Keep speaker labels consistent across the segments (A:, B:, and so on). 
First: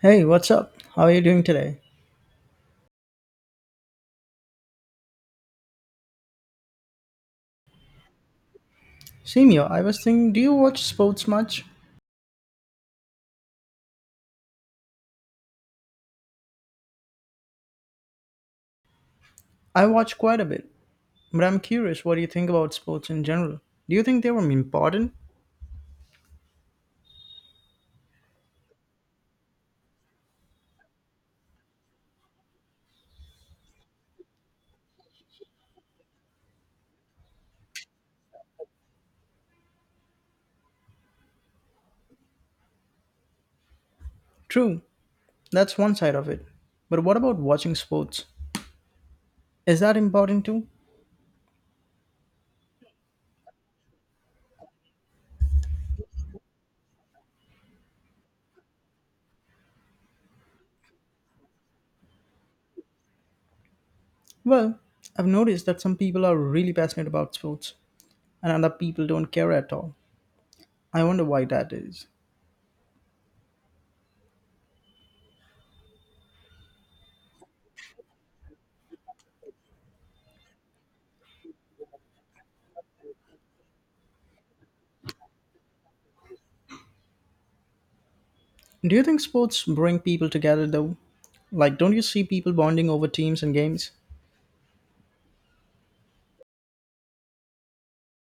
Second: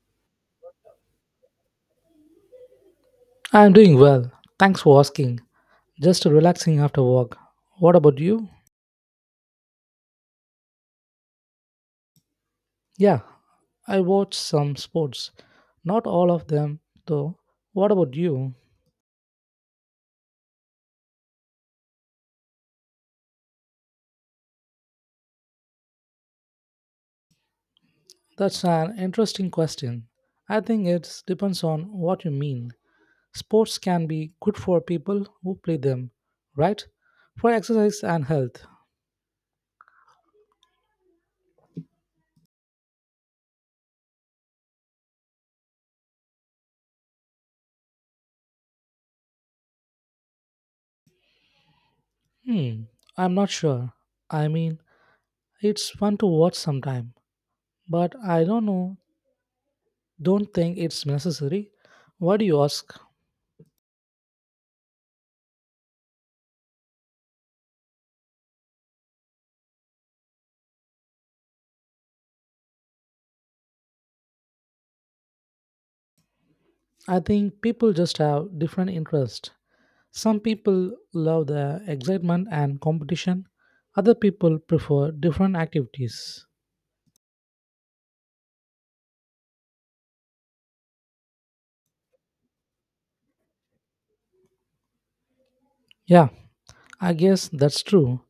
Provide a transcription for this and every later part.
A: Hey, what's up? How are you doing today?
B: I'm doing well. Thanks for asking. Just relaxing after work. What about you?
A: Simio, I was thinking, do you watch sports much?
B: Yeah, I watch some sports. Not all of them, though. What about you?
A: I watch quite a bit, but I'm curious what do you think about sports in general? Do you think they were important?
B: That's an interesting question. I think it depends on what you mean. Sports can be good for people who play them, right? For exercise and health.
A: True, that's one side of it. But what about watching sports? Is that important too?
B: Hmm, I'm not sure. I mean, it's fun to watch sometime, but I don't know. Don't think it's necessary. Why do you ask?
A: Well, I've noticed that some people are really passionate about sports, and other people don't care at all. I wonder why that is.
B: I think people just have different interests. Some people love the excitement and competition, other people prefer different activities.
A: Do you think sports bring people together though? Like, don't you see people bonding over teams and games?
B: Yeah, I guess that's true.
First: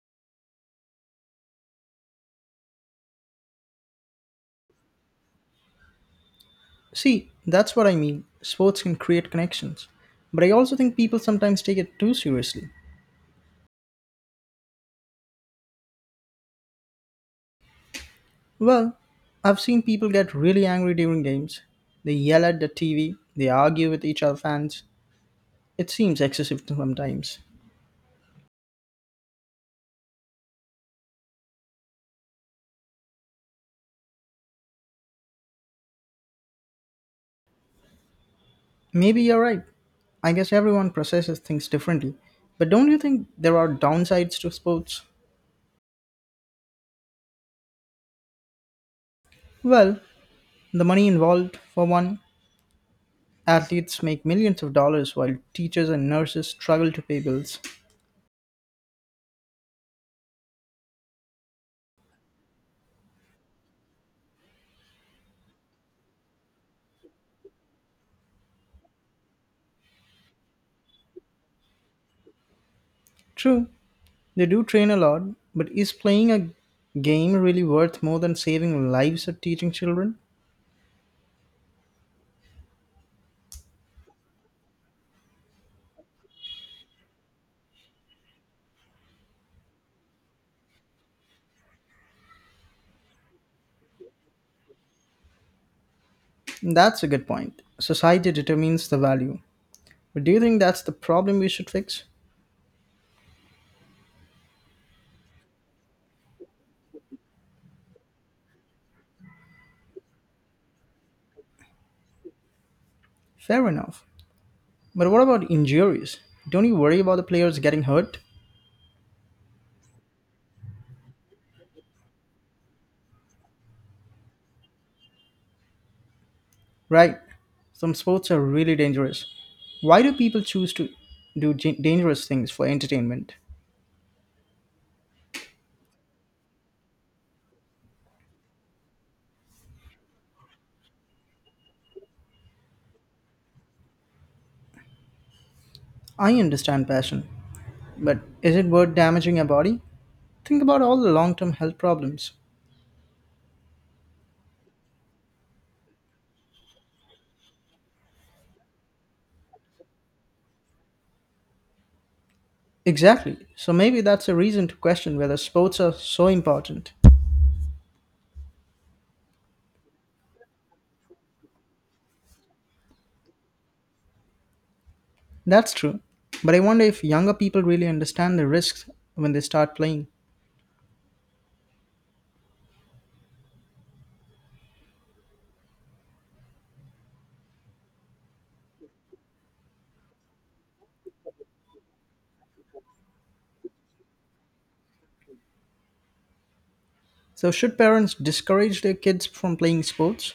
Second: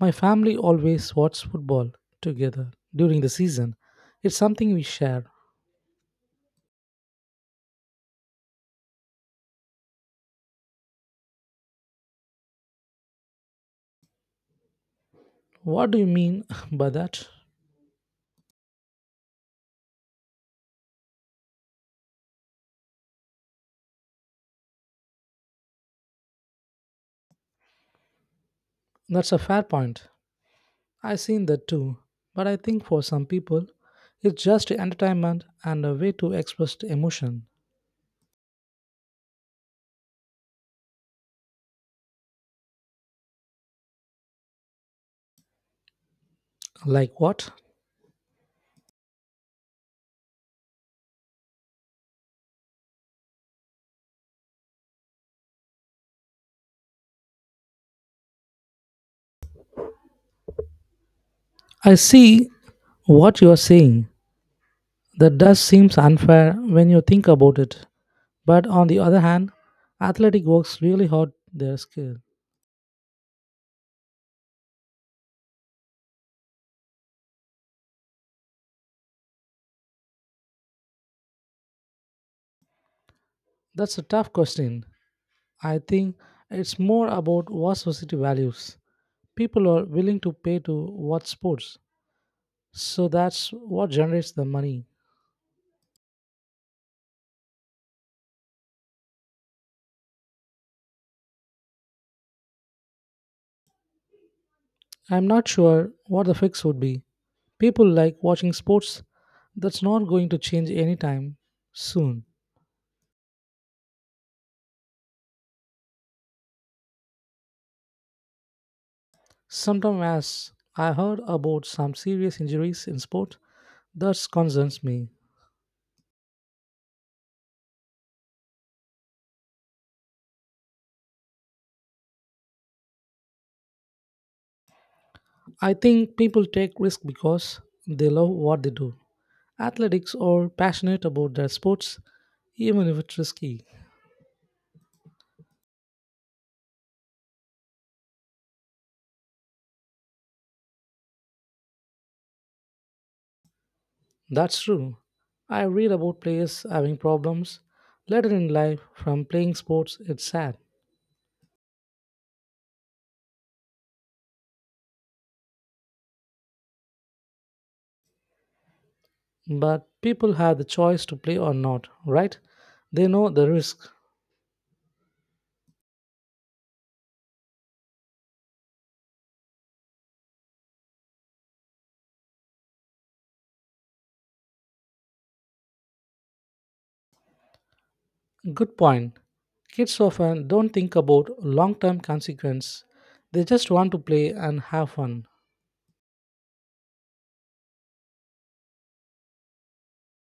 B: My family always watch football together during the season. It's something we share.
A: See, that's what I mean. Sports can create connections. But I also think people sometimes take it too seriously.
B: What do you mean by that?
A: Well, I've seen people get really angry during games. They yell at the TV, they argue with each other fans. It seems excessive sometimes.
B: That's a fair point. I've seen that too. But I think for some people, it's just entertainment and a way to express emotion.
A: Maybe you're right. I guess everyone processes things differently. But don't you think there are downsides to sports?
B: Like what?
A: Well, the money involved, for one. Athletes make millions of dollars while teachers and nurses struggle to pay bills.
B: I see what you are saying. That does seems unfair when you think about it. But on the other hand, athletic works really hard their skill.
A: True, they do train a lot, but is playing a game really worth more than saving lives or teaching children?
B: That's a tough question. I think it's more about what society values. People are willing to pay to watch sports. So that's what generates the money.
A: That's a good point. Society determines the value. But do you think that's the problem we should fix?
B: I'm not sure what the fix would be. People like watching sports. That's not going to change anytime soon.
A: Fair enough. But what about injuries? Don't you worry about the players getting hurt?
B: Sometimes as I heard about some serious injuries in sport, that concerns me.
A: Right. Some sports are really dangerous. Why do people choose to do dangerous things for entertainment?
B: I think people take risks because they love what they do. Athletics are passionate about their sports, even if it's risky.
A: I understand passion, but is it worth damaging your body? Think about all the long term health problems.
B: That's true. I read about players having problems later in life from playing sports. It's sad.
A: Exactly. So maybe that's a reason to question whether sports are so important.
B: But people have the choice to play or not, right? They know the risk.
A: That's true. But I wonder if younger people really understand the risks when they start playing.
B: Good point. Kids often don't think about long term consequence. They just want to play and have fun.
A: So should parents discourage their kids from playing sports?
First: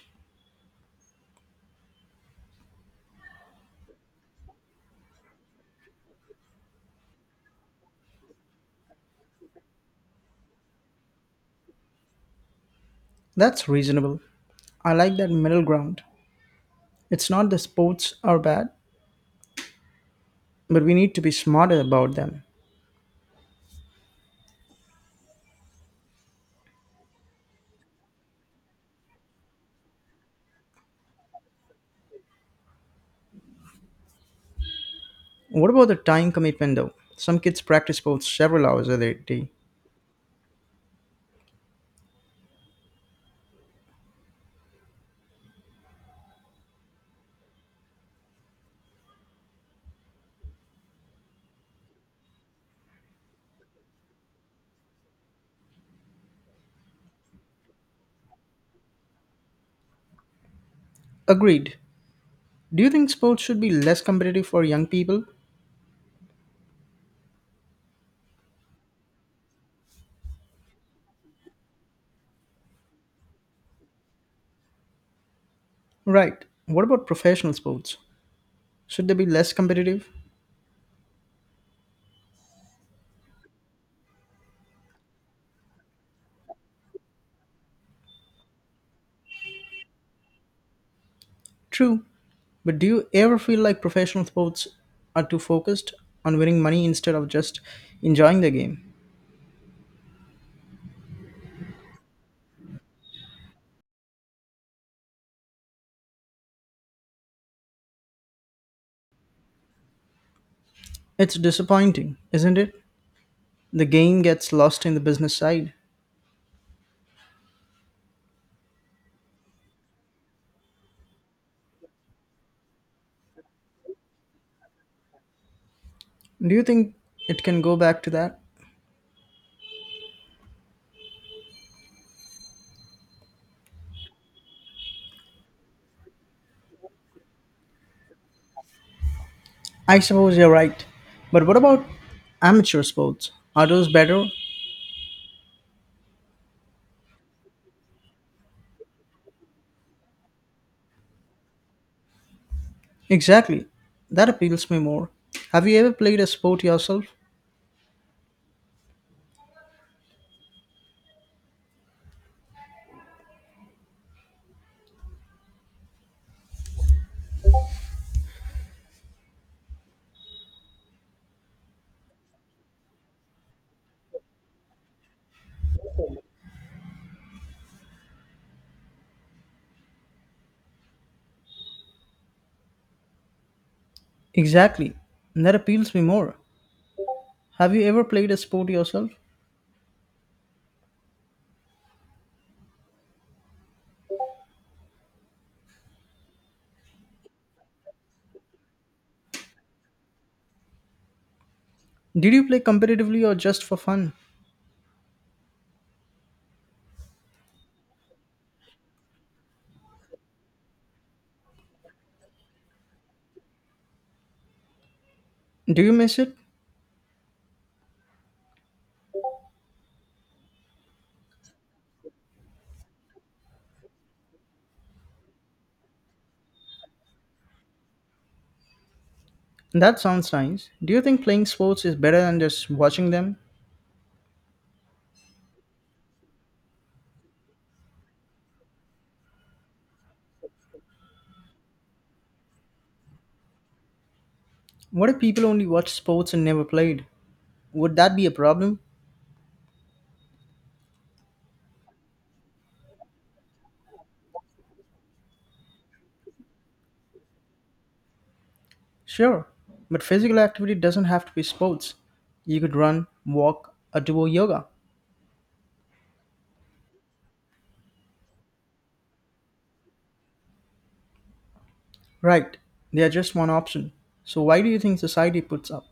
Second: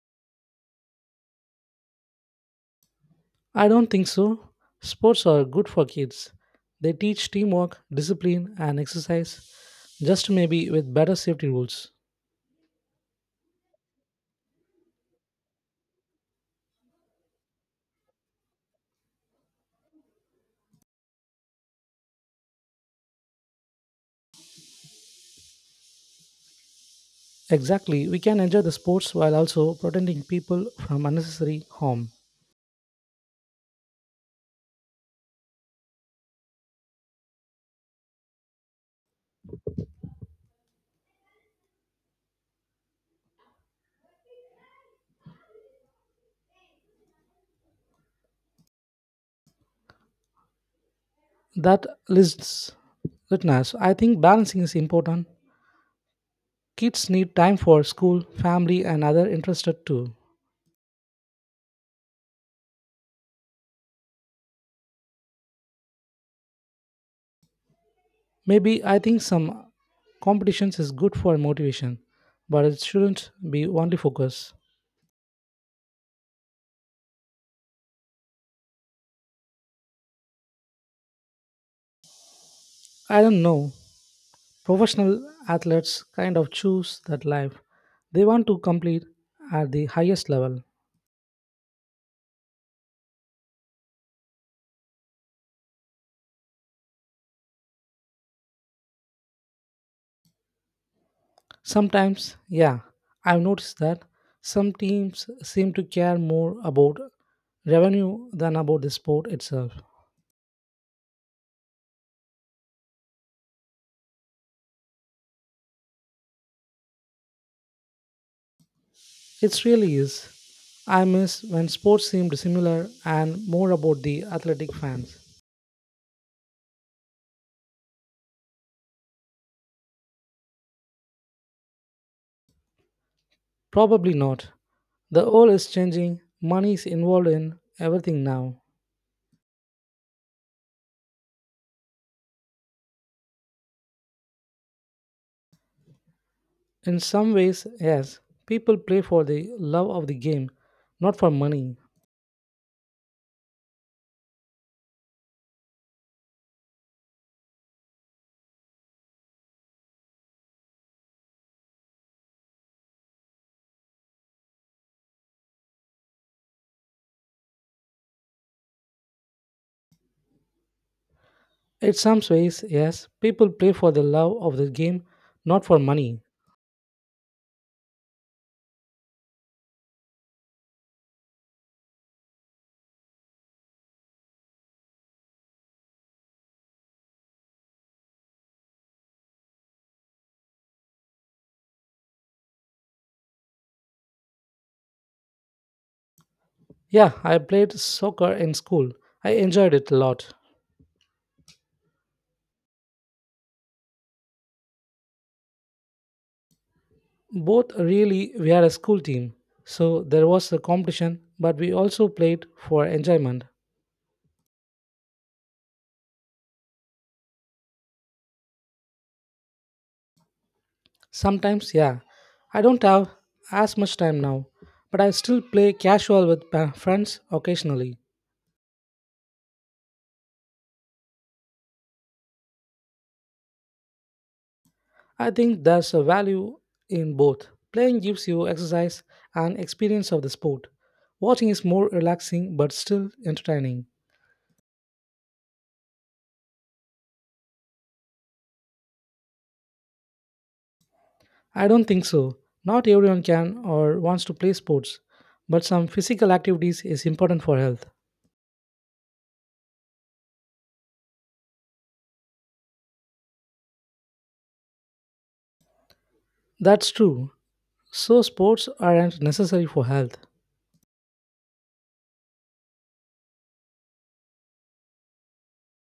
B: I don't think so. Sports are good for kids. They teach teamwork, discipline, and exercise, just maybe with better safety rules.
A: That's reasonable. I like that middle ground. It's not the sports are bad, but we need to be smarter about them.
B: Exactly, we can enjoy the sports while also protecting people from unnecessary harm.
A: What about the time commitment though? Some kids practice sports several hours a day.
B: That lists listeners. I think balancing is important. Kids need time for school, family, and other interested too.
A: Agreed. Do you think sports should be less competitive for young people?
B: Maybe I think some competitions is good for motivation, but it shouldn't be only focus.
A: Right. What about professional sports? Should they be less competitive?
B: I don't know. Professional athletes kind of choose that life. They want to compete at the highest level.
A: True. But do you ever feel like professional sports are too focused on winning money instead of just enjoying the game?
B: Sometimes, yeah, I've noticed that some teams seem to care more about revenue than about the sport itself.
A: It's disappointing, isn't it? The game gets lost in the business side.
B: It really is. I miss when sports seemed similar and more about the athletic fans.
A: Do you think it can go back to that?
B: Probably not. The world is changing, money is involved in everything now.
A: I suppose you're right. But what about amateur sports? Are those better?
B: In some ways, yes, people play for the love of the game, not for money.
A: Exactly. That appeals me more. Have you ever played a sport yourself?
B: In some ways, yes, people play for the love of the game, not for money.
A: Exactly. That appeals me more. Have you ever played a sport yourself?
B: Yeah, I played soccer in school. I enjoyed it a lot.
A: Did you play competitively or just for fun?
B: Both really, we are a school team. So there was a competition, but we also played for enjoyment.
A: Do you miss it?
B: Sometimes, yeah. I don't have as much time now, but I still play casual with friends occasionally.
A: That sounds nice. Do you think playing sports is better than just watching them?
B: I think there's a value in both. Playing gives you exercise and experience of the sport. Watching is more relaxing but still entertaining.
A: What if people only watch sports and never played? Would that be a problem?
B: I don't think so. Not everyone can or wants to play sports, but some physical activities is important for health.
A: Sure, but physical activity doesn't have to be sports. You could run, walk, or do yoga.
B: That's true. So sports aren't necessary for health.
A: Right, they are just one option. So why do you think society puts up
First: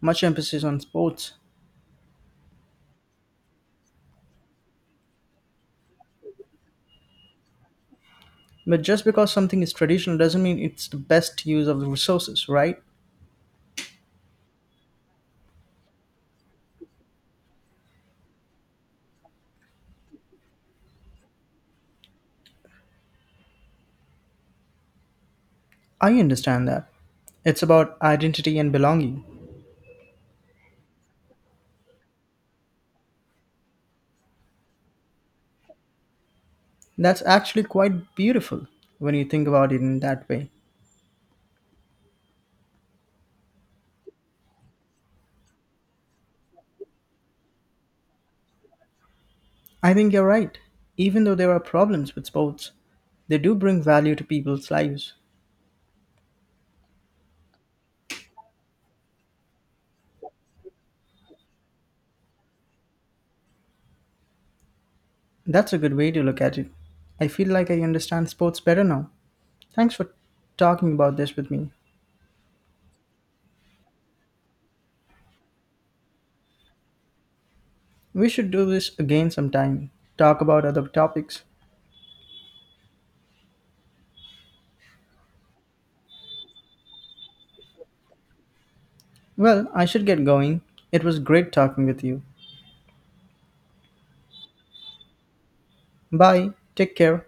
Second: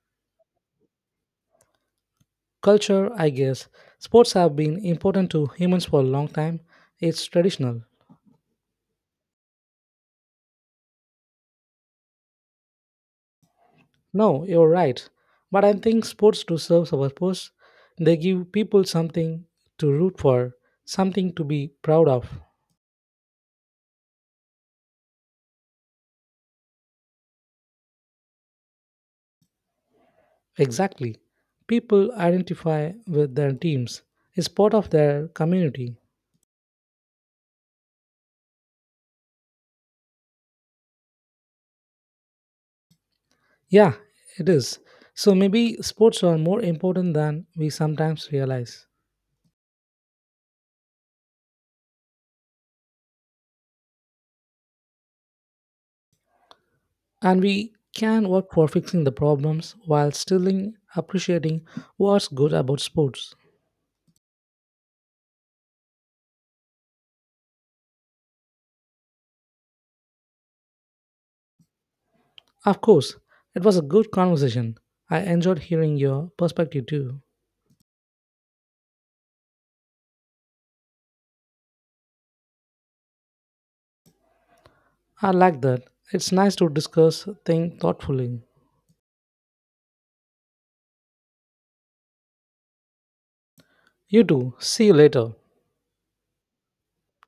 A: much emphasis on sports?
B: Culture, I guess. Sports have been important to humans for a long time. It's traditional.
A: But just because something is traditional doesn't mean it's the best use of the resources, right?
B: No, you're right. But I think sports do serve a purpose. They give people something to root for, something to be proud of.
A: I understand that. It's about identity and belonging.
B: Exactly. People identify with their teams. It's part of their community.
A: That's actually quite beautiful when you think about it in that way.
B: Yeah, it is. So maybe sports are more important than we sometimes realize.
A: I think you're right. Even though there are problems with sports, they do bring value to people's lives.
B: And we can work for fixing the problems while still appreciating what's good about sports.
A: That's a good way to look at it. I feel like I understand sports better now. Thanks for talking about this with me.
B: Of course, it was a good conversation. I enjoyed hearing your perspective too.
A: We should do this again sometime. Talk about other topics.
B: I like that. It's nice to discuss things thoughtfully.
A: Well, I should get going. It was great talking with you.
B: You too. See you later.
A: Bye. Take care.